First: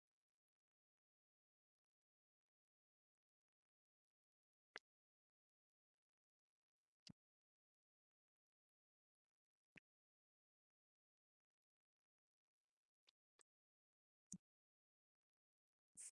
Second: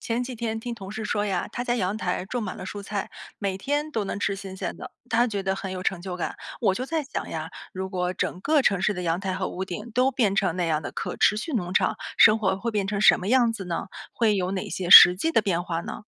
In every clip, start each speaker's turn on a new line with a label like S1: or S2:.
S1: 前几天听同事说呀，他家阳台种满了蔬菜，每天都能吃新鲜的，他觉得很有成就感。我就在想呀，如果整个城市的阳台和屋顶都变成那样的可持续农场，生活会变成什么样子呢？会有哪些实际的变化呢？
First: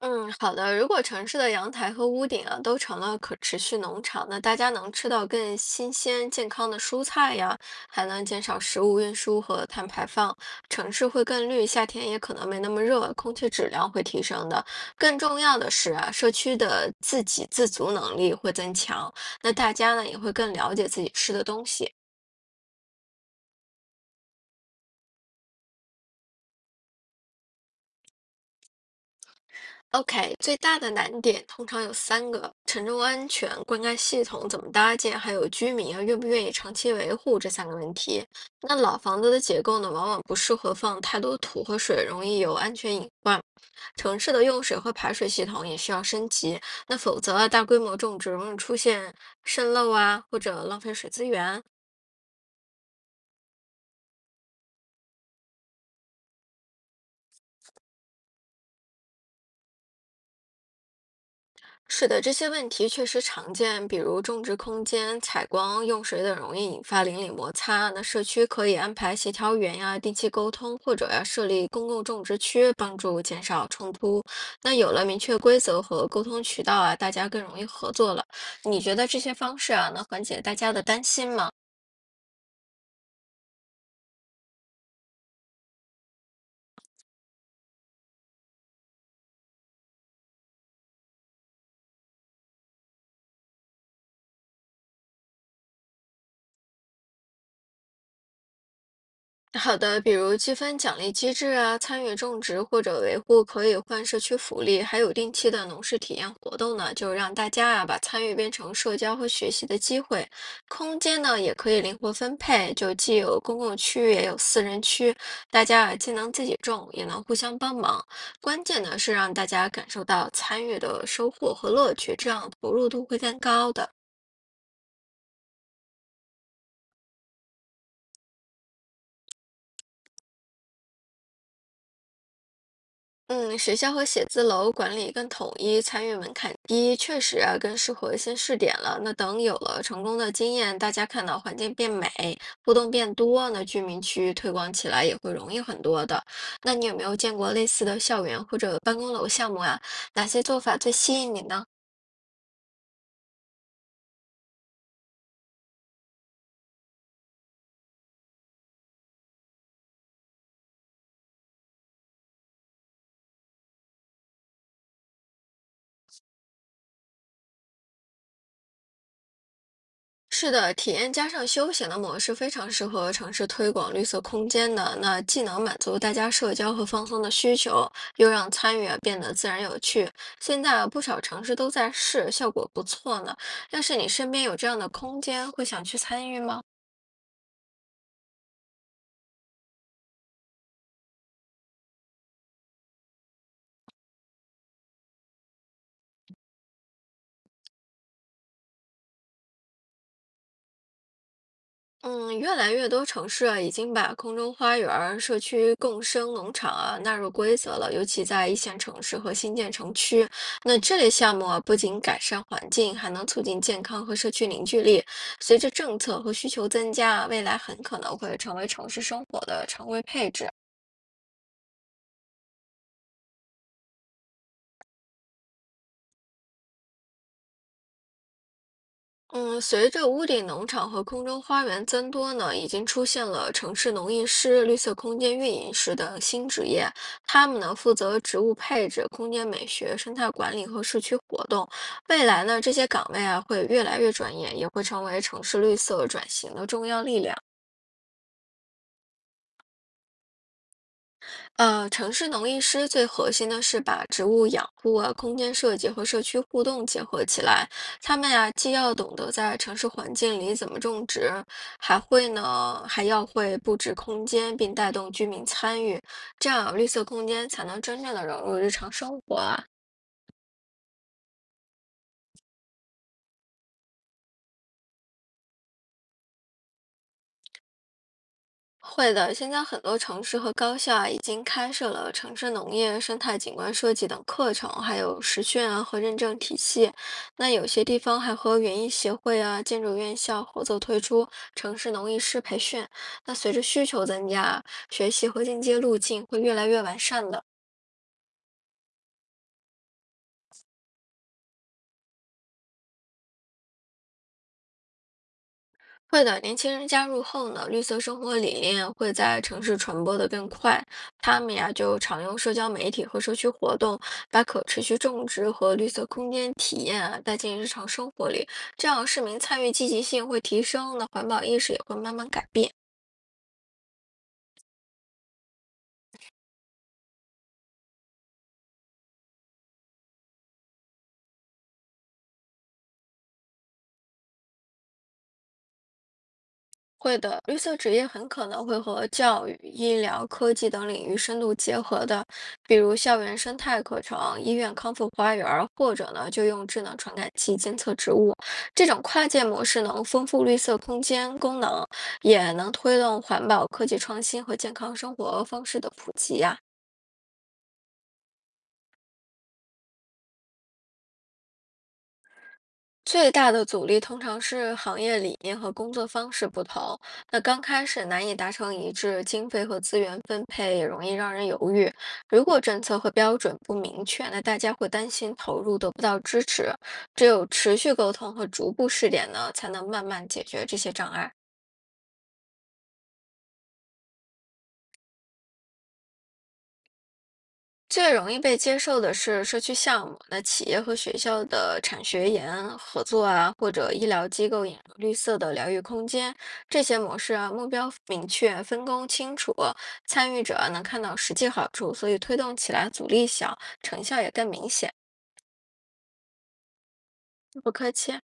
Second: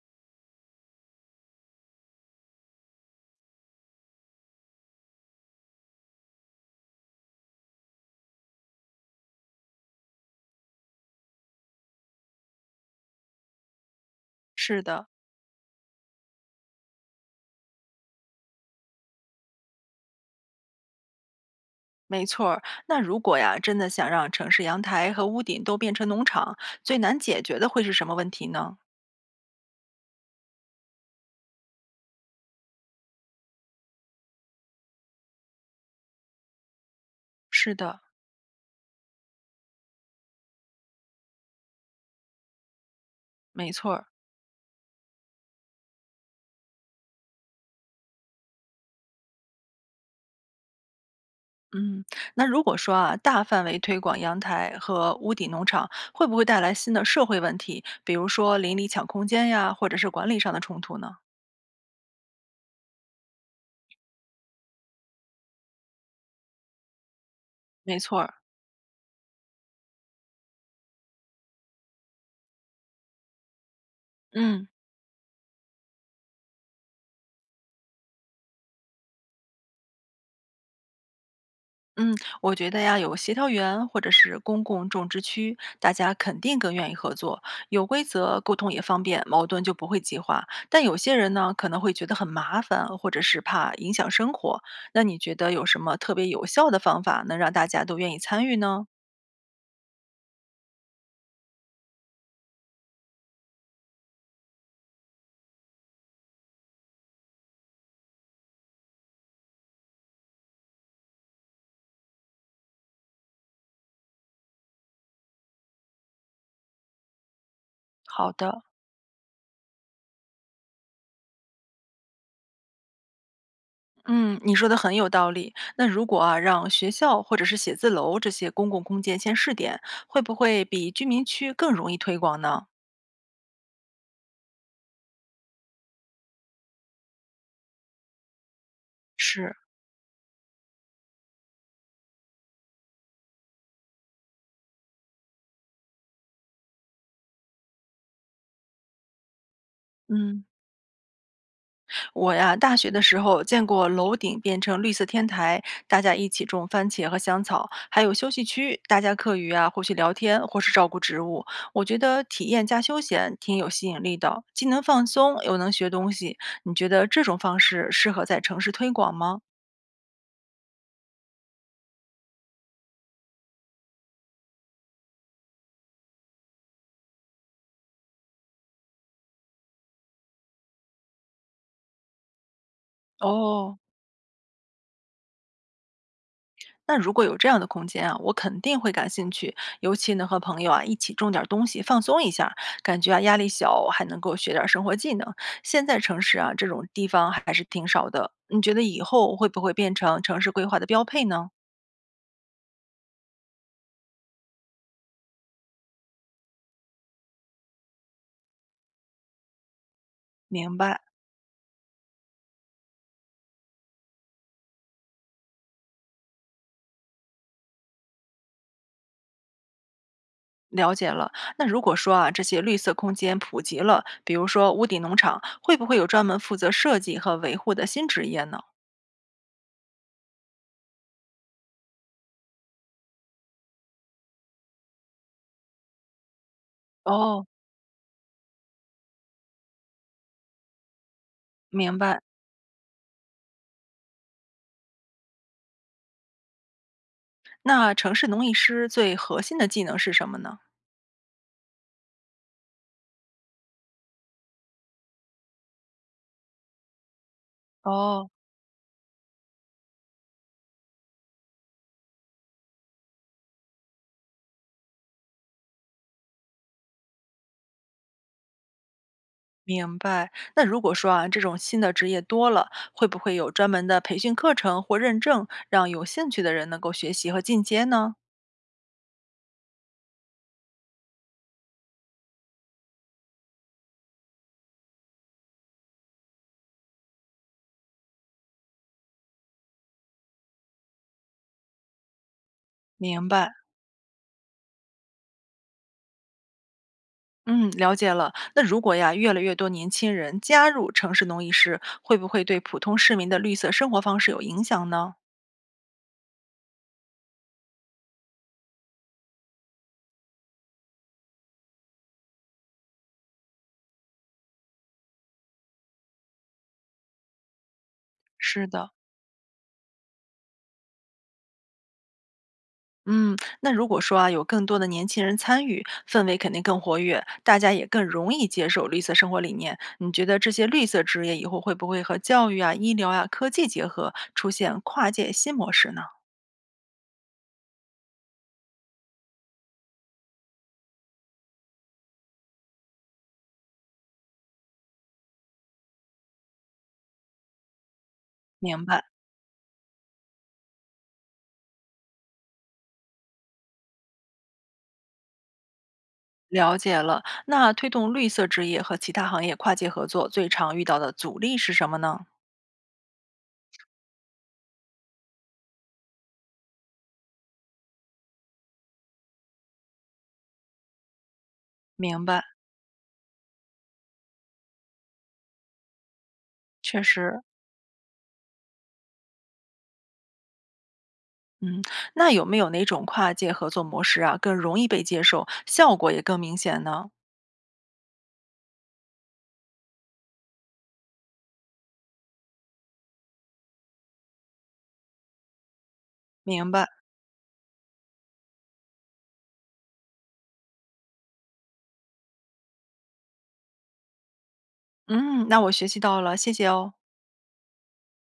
S2: 嗯，好的。如果城市的阳台和屋顶啊都成了可持续农场，那大家能吃到更新鲜、健康的蔬菜呀，还能减少食物运输和碳排放，城市会更绿，夏天也可能没那么热，空气质量会提升的。
S1: 是的。
S2: 更重要的是啊，社区的自给自足能力会增强，那大家呢也会更了解自己吃的东西。
S1: 没错儿，那如果呀，真的想让城市阳台和屋顶都变成农场，最难解决的会是什么问题呢？
S2: OK，最大的难点通常有三个：承重安全、灌溉系统怎么搭建，还有居民啊愿不愿意长期维护这三
S1: 是
S2: 个问
S1: 的，
S2: 题。那老房子的结构呢，往往不适合放太多土和水，容易有安全隐患。
S1: 没错儿。
S2: 城市的用水和排水系统也需要升级，那否则啊大规模种植容易出现渗漏啊，或者浪费水资源。
S1: 嗯，那如果说啊，大范围推广阳台和屋顶农场，会不会带来新的社会问题，比如说邻里抢空间呀，或者是管理上的冲突呢？
S2: 是的，这些问题确实常见，比如种植空间、采光、用水等容易引发邻里摩擦。
S1: 没
S2: 那
S1: 错
S2: 社
S1: 儿，
S2: 区可以安排协调员呀、定期沟通，或者要设立公共种植区，帮助减少冲突。
S1: 嗯
S2: 那有了明确规则和沟通渠道啊，大家更容易合作了。你觉得这些方式啊，能缓解大家的担心吗？
S1: 嗯，我觉得呀，有协调员或者是公共种植区，大家肯定更愿意合作，有规则，沟通也方便，矛盾就不会激化。但有些人呢，可能会觉得很麻烦，或者是怕影响生活。那你觉得有什么特别有效的方法，能让大家都愿意参与呢？
S2: 好的，比如积分奖励机制啊，参与种植或者维护可以换社区福利，还有定期的农事体验活动呢，就让大家啊把参与变成社交和学习的机会。空间呢也可以灵活分配，就既有公共区也有私人区，大家啊既能自己种，也能互相帮忙。
S1: 好的。
S2: 关键呢是让大家感受到参与的收获和乐趣，这样投入度会更高的。
S1: 嗯，你说的很有道理。那如果啊，让学校或者是写字楼这些公共空间先试点，会不会比居民区更容易推广呢？
S2: 嗯，学校和写字楼管理更统一，参与门槛低，确实啊，更适合先试点了。那等
S1: 是，
S2: 有了成功的经验，大家看到环境变美，互动变多，那居民区推广起来也会容易很多的。那你有没有见过类似的校园或者办公楼项目啊？哪些
S1: 嗯，
S2: 做法最吸引你呢？
S1: 我呀，大学的时候见过楼顶变成绿色天台，大家一起种番茄和香草，还有休息区，大家课余啊，或许聊天，或是照顾植物。我觉得体验加休闲挺有吸引力的，既能放松又能学东西。你觉得这种方式适合在城市推广吗？
S2: 是的，体验加上休闲的模式非常适合城市推广绿色空间的。那既能满足大家社交和放松的需求，又让参与啊变得自然有趣。现在啊不少城市都在试，效果不错呢。
S1: 哦，
S2: 要是你身边有这样的空间，会想去参与吗？
S1: 那如果有这样的空间啊，我肯定会感兴趣，尤其能和朋友啊一起种点儿东西，放松一下，感觉啊压力小，还能够学点儿生活技能。现在城市啊这种地方还是挺少的，你觉得以后会不会变成城市规划的标配呢？
S2: 嗯，越来越多城市啊，已经把空中花园儿、社区共生农场啊纳入规则了，尤其在一线城市和新建城区。
S1: 明
S2: 那这
S1: 白，
S2: 类项目啊，不仅改善环境，还能促进健康和社区凝聚力。随着政策和需求增加啊，未来很可能会成为城市生活的常规配置。
S1: 了解了。那如果说啊这些绿色空间普及了，比如说屋顶农场，会不会有专门负责设计和维护的新职业呢？
S2: 嗯，随着屋顶农场和空中花园增多呢，已经出现了城市农艺师、绿色空间运营师等新职业。
S1: 哦，
S2: 他们呢，负责植物配置、空间美学、生态管理和社区活动。
S1: 明白。
S2: 未来呢，这些岗位啊会越来越专业，也会成为城市绿色转型的重要力量。
S1: 那城市农艺师最核心的技能是什么呢？
S2: 城市农艺师最核心的是把植物养护啊、空间设计和社区互动结合起来。他们
S1: 哦，
S2: 呀、既要懂得在城市环境里怎么种植，还要会布置空间，并带动居民参与。这样啊，绿色空间才能真正的融入日常生活啊。
S1: 明白。那如果说啊，这种新的职业多了，会不会有专门的培训课程或认证，让有兴趣的人能够学习和进阶呢？
S2: 会的，现在很多城市和高校啊，已经开设了城市农业、生态景观设计等课程，还有实训啊和认证体系。那有些地方还和园艺协会啊、建筑院校合作推出城市农艺师培训。
S1: 明
S2: 那
S1: 白。
S2: 随着需求增加，学习和进阶路径会越来越完善的。
S1: 嗯，了解了。那如果呀，越来越多年轻人加入城市农艺师，会不会对普通市民的绿色生活方式有影响呢？
S2: 会的，年轻人加入后呢，绿色生活理念会在城市传播的更快。他们呀就常用社交媒体和社区活动，把可持续种植和绿色空间体验啊带进日常生活里，
S1: 是
S2: 这
S1: 的。
S2: 样市民参与积极性会提升，那环保意识也会慢慢改变。
S1: 嗯，那如果说啊，有更多的年轻人参与，氛围肯定更活跃，大家也更容易接受绿色生活理念。你觉得这些绿色职业以后会不会和教育啊、医疗啊、科技结合，出现跨界新模式呢？
S2: 会的，绿色职业很可能会和教育、医疗、科技等领域深度结合的，比如校园生态课程、医院康复花园儿，或者呢就用智能传感器监测植物。
S1: 明
S2: 这种
S1: 白，
S2: 跨界模式能丰富绿色空间功能，也能推动环保科技创新和健康生活方式的普及呀、
S1: 了解了。那推动绿色职业和其他行业跨界合作，最常遇到的阻力是什么呢？
S2: 最大的阻力通常是行业理念和工作方式不同，那刚开始难以达成一致，经费和资源分配也容易让人犹豫。
S1: 明白，
S2: 如果政策和标准不明确，那大家会担心投入得不到支持。
S1: 确
S2: 只
S1: 实。
S2: 有持续沟通和逐步试点呢，才能慢慢解决这些障碍。
S1: 嗯，那有没有哪种跨界合作模式啊，更容易被接受，效果也更明显呢？
S2: 最容易被接受的是社区项目，那企业和学校的产学研合作啊，或者医疗机构引入绿色的疗愈空间，
S1: 明
S2: 这
S1: 白。
S2: 些模式啊，目标明确，分工清楚，参与者啊能看到实际好处，所以推动起来阻力小，成效也更明显。
S1: 嗯，那我学习到了，谢谢哦。
S2: 不客气啊。